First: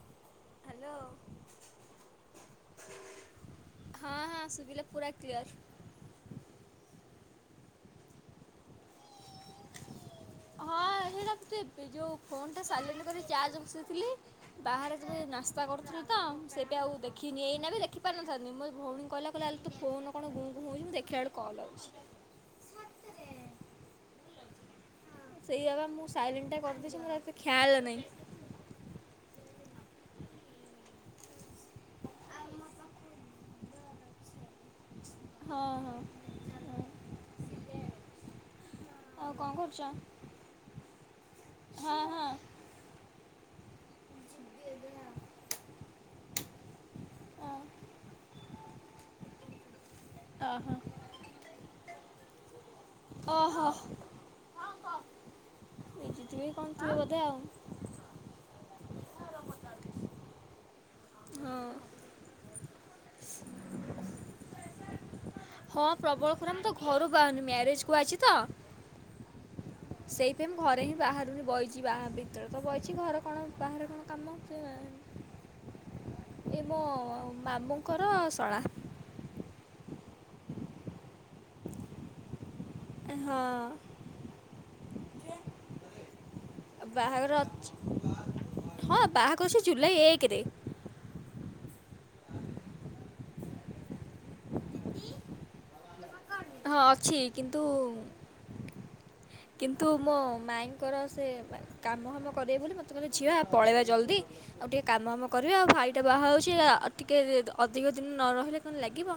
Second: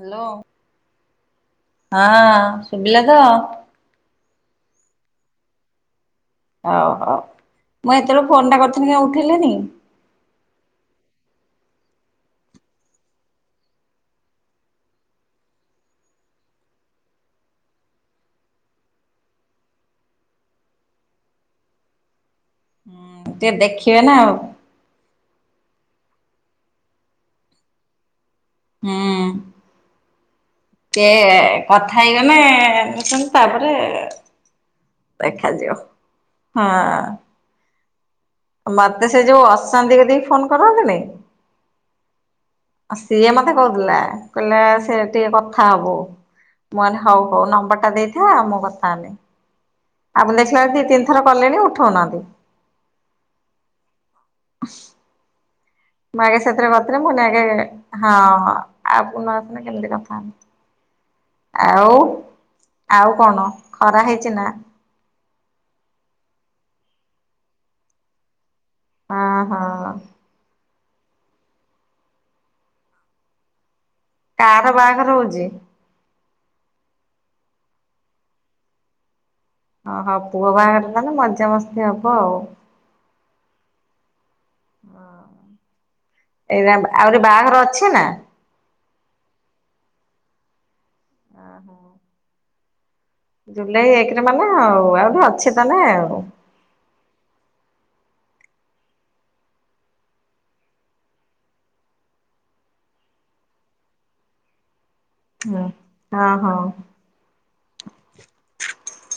Hello hello. ହଁ ସୁବିଲା ତ? ହଁ ହଁ ସୁବିଲା ପୁରା କ୍ଲିୟର। ହଉ ହଉ ମୁଁ ଏତବେଳୁ ଫୋନ୍ ଟା କରୁଥୁନି କାଇଁ ଉଠେଇଲେନି? ହଁ ହେଇଟା [unintelligible] ଯୋଉ ଫୋନ୍ ଟା ସାଇଲେନ୍ଟ କରିକି ଚାର୍ଜ ବସେଇଥିଲି। ବାହାରେ ଯେବେ ନାସ୍ତା କରୁଥୁଲୁ ତ ସେବେ ଆଉ ଦେଖିନି ଏଇନା ବି ଦେଖି ପାରିନଥାନ୍ତିି ମୋ ଭଉଣୀ କଇଲା କଇଲ ଅଲତୁ ଫୋନ କଣ ଗୁଁ ଗୁଁ ହଉଚି ମୁଁ ଦେଖିଲା ବେଳୁ କଲ ଆଉ ସି। ହୁଁ ଟିକେ ଦେଖିବେ ନା ଆଉ। ସେଇଆ ବା ମୁଁ ସାଇଲେନ୍ ଟା କରିଦେଇଚି ମୋର ଆଉ ଏତେ ଖିଆଲ ନାଇଁ। ହୁଁ। କେ କଥା ହେଇଗନେ [unintelligible] ତାପରେ ହଁ ଦେଖାଯିବ ହଁ। ହଁ। ମତେ ସେ ଆଉ ଯୋଉ କଣ କରୁଛ? ଅସାନ୍ତି ବୋଲି ଫୋନ କରନ୍ତିନି ହଁ ହଁ। ଆଉ ସିଏ ମତେ କହୁଥିଲା କହିଲେ ସେ ଟିକେ କଥା ହବ ମୁଁ ହଉ ହଉ ନମ୍ବର ଟା ଦେଇଥାଉ ମୁଁ କଥା ହେଲେ ଆପଣ ଦେଖିଲା ଓହୋ। ବେଳେ ଦି ତିନି ଥର କଲେଣି ଉଠଉନାହାନ୍ତି। ଓହୋ। ମୁଁ ଆଗେ ବିଜିଥିବେ ସେଥିରେ କଣ ଥିବେ କଥିଲ ବୋଧେ ମୁଁନ ଆଉ ଆଗ ହଁ ଆଉ ପୁଣ ଆସିଲ କେମିତି କଥା ହେନ୍ତି ହଁ। ଆଉ ଆଉ କଣ ଖରା ହେଇଛି ନା? ହଁ ପ୍ରବଳ ଖରା ମୁ ତ ଘରୁ ବା ମ୍ୟାରେଜ କୁ ଅଛି ତ ହଁ ହଁ। ସେ ଏ ମୁଁ ଘରେ ହିଁ ବାହାରୁନି ବଇଛି ବାହା ଭିତରେ ତ ବଇଛି ଘର କଣ ବାହାରେ କଣ? କାମ କାହାର ବାହାଘର ହଉଛି? ଏ ମୋ ମାମୁଁଙ୍କର ଆଉ ଶଳା। ଓ ହଁ ପୁଅ ବାହାଘର ନହେଲେ ମଜାମସ୍ତି ହବ ଆଉ ହଁ। ହଁ ଏଇନା ଆହୁରି ବାହାଘର ଅଛି ନା? ହଁ ବାହାକଷି ଜୁଲାଇ ଏକରେ। ହ ହୋ। ଜୁଲାଇ ଏକରେ ମାନେ ଆଉ ଆହୁରି ଅଛି ତାନେ ଆଉ। ହଁ ଅଛି କିନ୍ତୁ କିନ୍ତୁ ମୋ ମାଇଙ୍କର ସେ କାମ ଫାମ କରିବେ ବୋଲି ମତେ କିଲେ ଝିଅ ପଳେଇବା ଜଲ୍ଦି ଆଉ ଟିକେ କାମ ଆମ କରିବେ ହୁଁ। ଆଉ ଫାଇଟା ବାହା ହଁ ହଉଛି ହଁ। ଆଉ ଟିକେ ଅଧିକ ଦିନ ନ ରହିଲେ କଣ ଲାଗିବ।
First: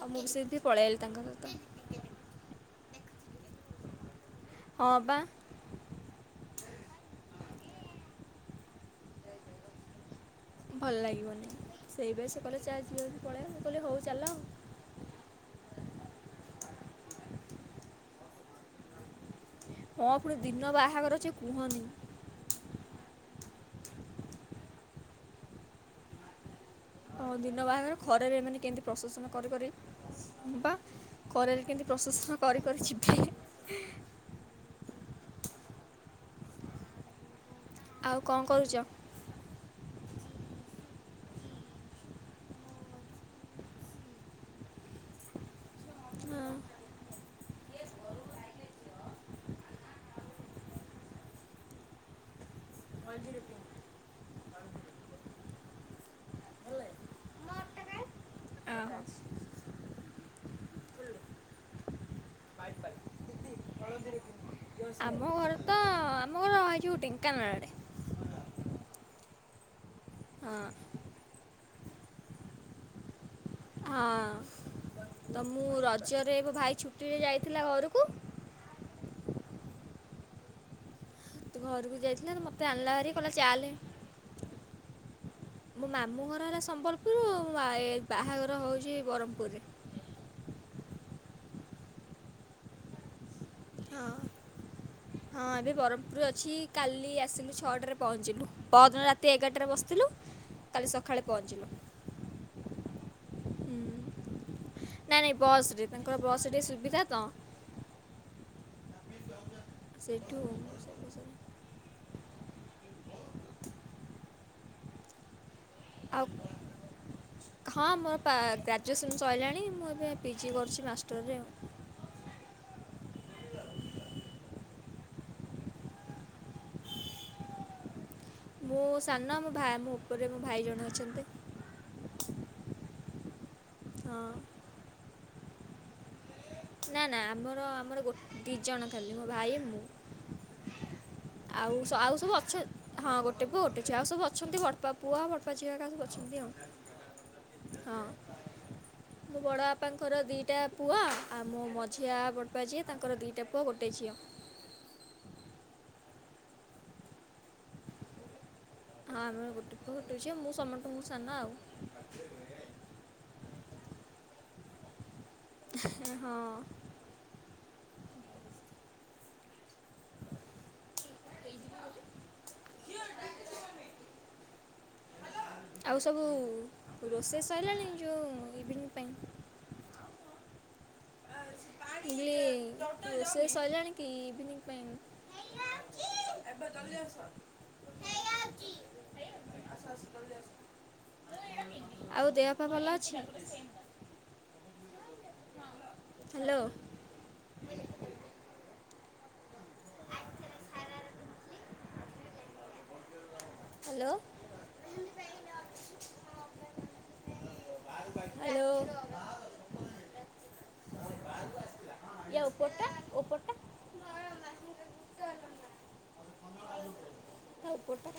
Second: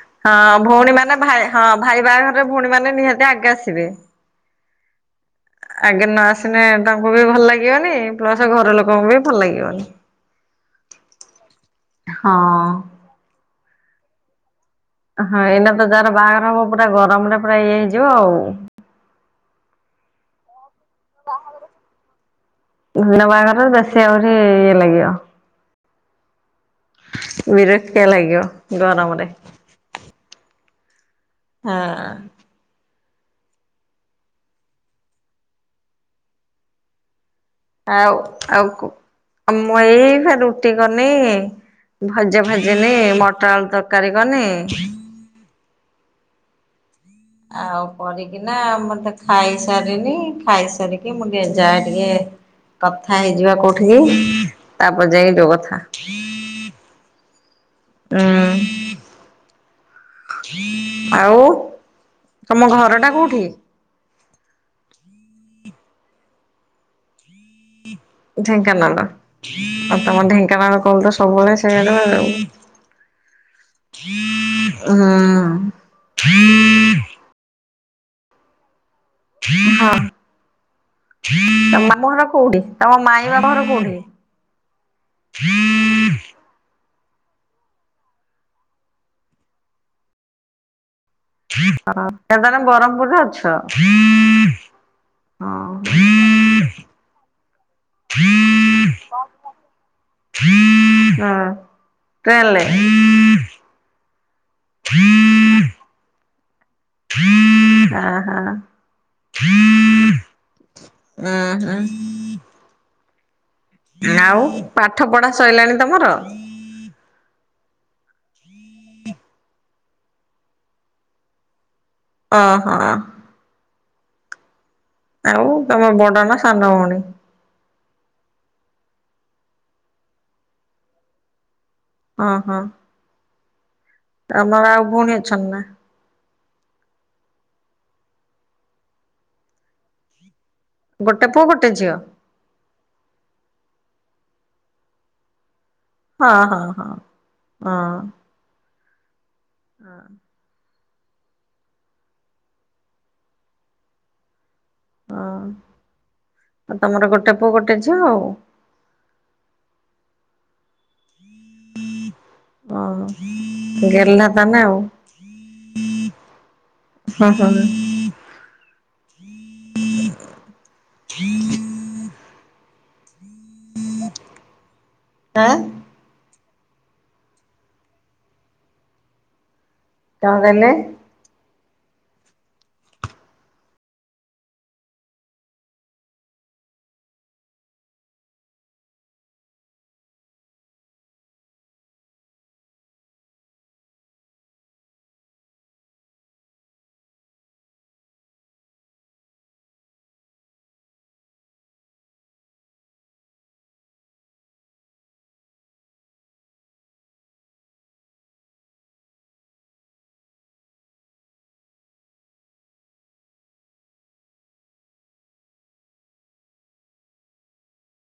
ଆଉ ମୁଁ ବି ହଁ ସେଇଠି ପଳେଇ ଭଉଣୀ ଆଇଲି ମାନେ ତାଙ୍କ ଭା ହଁ ସହିତ ଭାଇ ବାହାଘରରେ ଭଉଣୀ ମାନେ ନିହାତି ଆଗେ ଆସିବେ। ହଁ ବା। ଆଗେ ନ ଆସିଲେ ତାଙ୍କୁ ବି ଭଲ ଲାଗିବନି ପ୍ଲସ ଘର ଲୋକଙ୍କୁ ବି ଭଲ ଲାଗିବନି। ଭଲ ଲାଗିବନି ସେଇବେ ହଁ। ସେ କହିଲେ ଚାଆ ଯିବା ପଳେଇବା ମୁଁ କହିଲି ହଉ ଚାଲ ଆଉ। ହଁ ଏଇନା ତ ଯାହାର ବାହାଘର ହବ ପୁରା ଗରମ ରେ ପୁରା ଇଏ ହେଇଯିବ ଆଉ। ହଁ ପୁଣି ଦିନ ବାହାଘର ଅଛି କୁହନି। ଦିନ ବାହାଘର ବେଶୀ ଆହୁରି ଇଏ ଲାଗିବ। ହଁ ଦିନ ବାହାଘର ବିରକ୍ତିଆ ଖରାରେ ଲାଗିବ ଏମାନେ କେମିତି ଗରମରେ। ପ୍ରଶାସନ କରି କରି ବା ଖରାରେ ହଁ କେମିତି ପ୍ରଶେସନ କରି କରି ଯିବେ ହେଁ। ଆଉ କ'ଣ କରୁଛ ଆଉକୁ ମୁଁ ଏଇନା ରୁଟି କନି। ଭଜା ଭାଜିନି ମଟର ଆଳୁ ତରକାରୀ କନି। ହଁ। ଆଉ କରିକିନା ମତେ ଖାଇସାରିନି ଖାଇସାରିକି ମୁଁ ଟିକେ ଯାଏ ଟିକେ କଥା ହେଇଯିବା କୋଉଠିକି ତାପରେ ଯାଇ ଯୋଉ କଥା। ଉଁ ଆଃ ହାଁ! ଆଉ ତମ ଘରଟା କୋଉଠି? ଅଳଦେଇପୁର। ଆମ ଘର ତ ଆମ ଘର ଏ ଯଉ ଢ଼େଙ୍କାନାଳ ଆଡ଼େ। ଢେଙ୍କାନାଲ ଆଉ ତମର ହଁ ଢେଙ୍କାନାଳ କହୁ ତ ସବୁବେଳେ ସେଆଡୁ ହଁ ତ ମୁଁ ହୁଁ ରଜରେ ମୋ ଭାଇ ଛୁଟିରେ ଯାଇଥିଲା ଘରକୁ ହଁ। ତ ତମ ଘରକୁ ମାମୁ ଘର ଯାଇଥିଲା ତ କୋଉଠି ମୋତେ ଆଣିଲା ତମ ଭାରି ମାଇ କହିଲା ବାପ ଘର ଚାଲେ କୋଉଠି? ମୋ ମାମୁଁ ଘରହେଲା ସମ୍ବଲ ପୁର ଆ ଏ ବାହାଘର ହଉଛି ବରମପୁରରେ। ହଁ କେ ତାର ବ୍ରହ୍ମପୁରରେ ଅଛ ହଁ। ହଁ ଏବେ ବରମ୍ ପୁରେ ଅଛି କାଲି ଆସିଲୁ ଛଅଟାରେ ପହଞ୍ଚିଲୁ ପଦିନ ରା ତି ଏଗାଟାରେ ବସିତିଲୁ କାଲି ସଖାଳେ ପହଞ୍ଚିଲୁ। [unintelligible] ଳେ [inaudible] ହୁଁ ନାଇଁ ନାଇଁ ବସ୍ ରେ ତାଙ୍କର ବସ୍ ରେ ଟିକେ ସୁବିଧା ତ। [inaudible] ଆ ହା। ସେଠୁ [unintelligible] ଆଁ ହଁ [inaudible] ଆଉ ପାଠ ପଢା ସଇଲାଣି ତମର? ଆଉ୍। ହଁ ମୋରପା ଗ୍ରାଜୁଏସନ୍ ସଇଲାଣି ମୁଁ ଏବେ ପିଜି କରୁଚି ମାଷ୍ଟରରେ ଆଉ। ଅ ହ। ଆଉ ତମ ବଡ ନା ସାନ ଭଉଣୀ? ମୁଁ ସାନ ମୋ ଭା ମୋ ଉପରେ ମୋ ଭାଇ ଜଣେ ଅଛନ୍ତି। ଅଁ ହଁ। ଅଁ ତମର ଆଉ ଭଉଣୀ ଅଛନି ନା? ନା ନା ଆମର ଆମର ଗୋ ଦି ଜଣ ଖାଲି ମୋ ଭାଇ, ମୁଁ। ଗୋଟେ ପୁଅ ଗୋଟେ ଆଉ ସ ଝିଅ ଆଉ ସବୁ ଅଛ ହଁ ଗୋଟେ ପୁଅ ଗୋଟେ ଝିଅ ଆଉ ସବୁ ଅଛନ୍ତି ବଡ଼ପା ପୁଅ ବଡ଼ପା ଝିଅ ଏକା ସବୁ ଅ ହଁ ଛନ୍ତି ଆଉ ହଁ ହଁ ହଁ ମୋ ବଡ ଆପାଙ୍କର ଦିଟା ପୁଅ ଆଉ ମୋ ମଝିଆ ବଡ଼ପା ଯିଏ ତାଙ୍କର ଦିଟା ପୁଅ ଗୋଟେ ଝିଅ। ଅଁ ତମର ଗୋଟେ ପୁଅ ଗୋଟେ ଝିଅ ଆଉ। ହଁ ଆମର ଗୋଟେ ପୁଅ ଗୋଟେ ଝିଅ ମୁଁ ସମଟଙ୍କୁ ସାନ ଆଉ। ଓହୋ ଗେଲ୍ହା ତମେ ଆଉ? ହଁ ହଁ [inaudible] ଆ। ଆଉ ସବୁ ରୋଷେଇ ସଇଲାଣି ଯୋଉ ଇଭିନିଂ ପାଇଁ? ତଁ ତଇଲେ? [inaudible] ରୋଷେଇ ସଇଲାଣି କି ଇଭିନିଂ ପାଇଁ? ଏପା ଜଲ୍ଦି ଆସ ଆଉ ଦେଅ ପା ଭଲ ଅଛି? ହାଲୋ। Hello hello. ୟା ଓପର ଟା ଓପଟା। ତା ଓପଟା।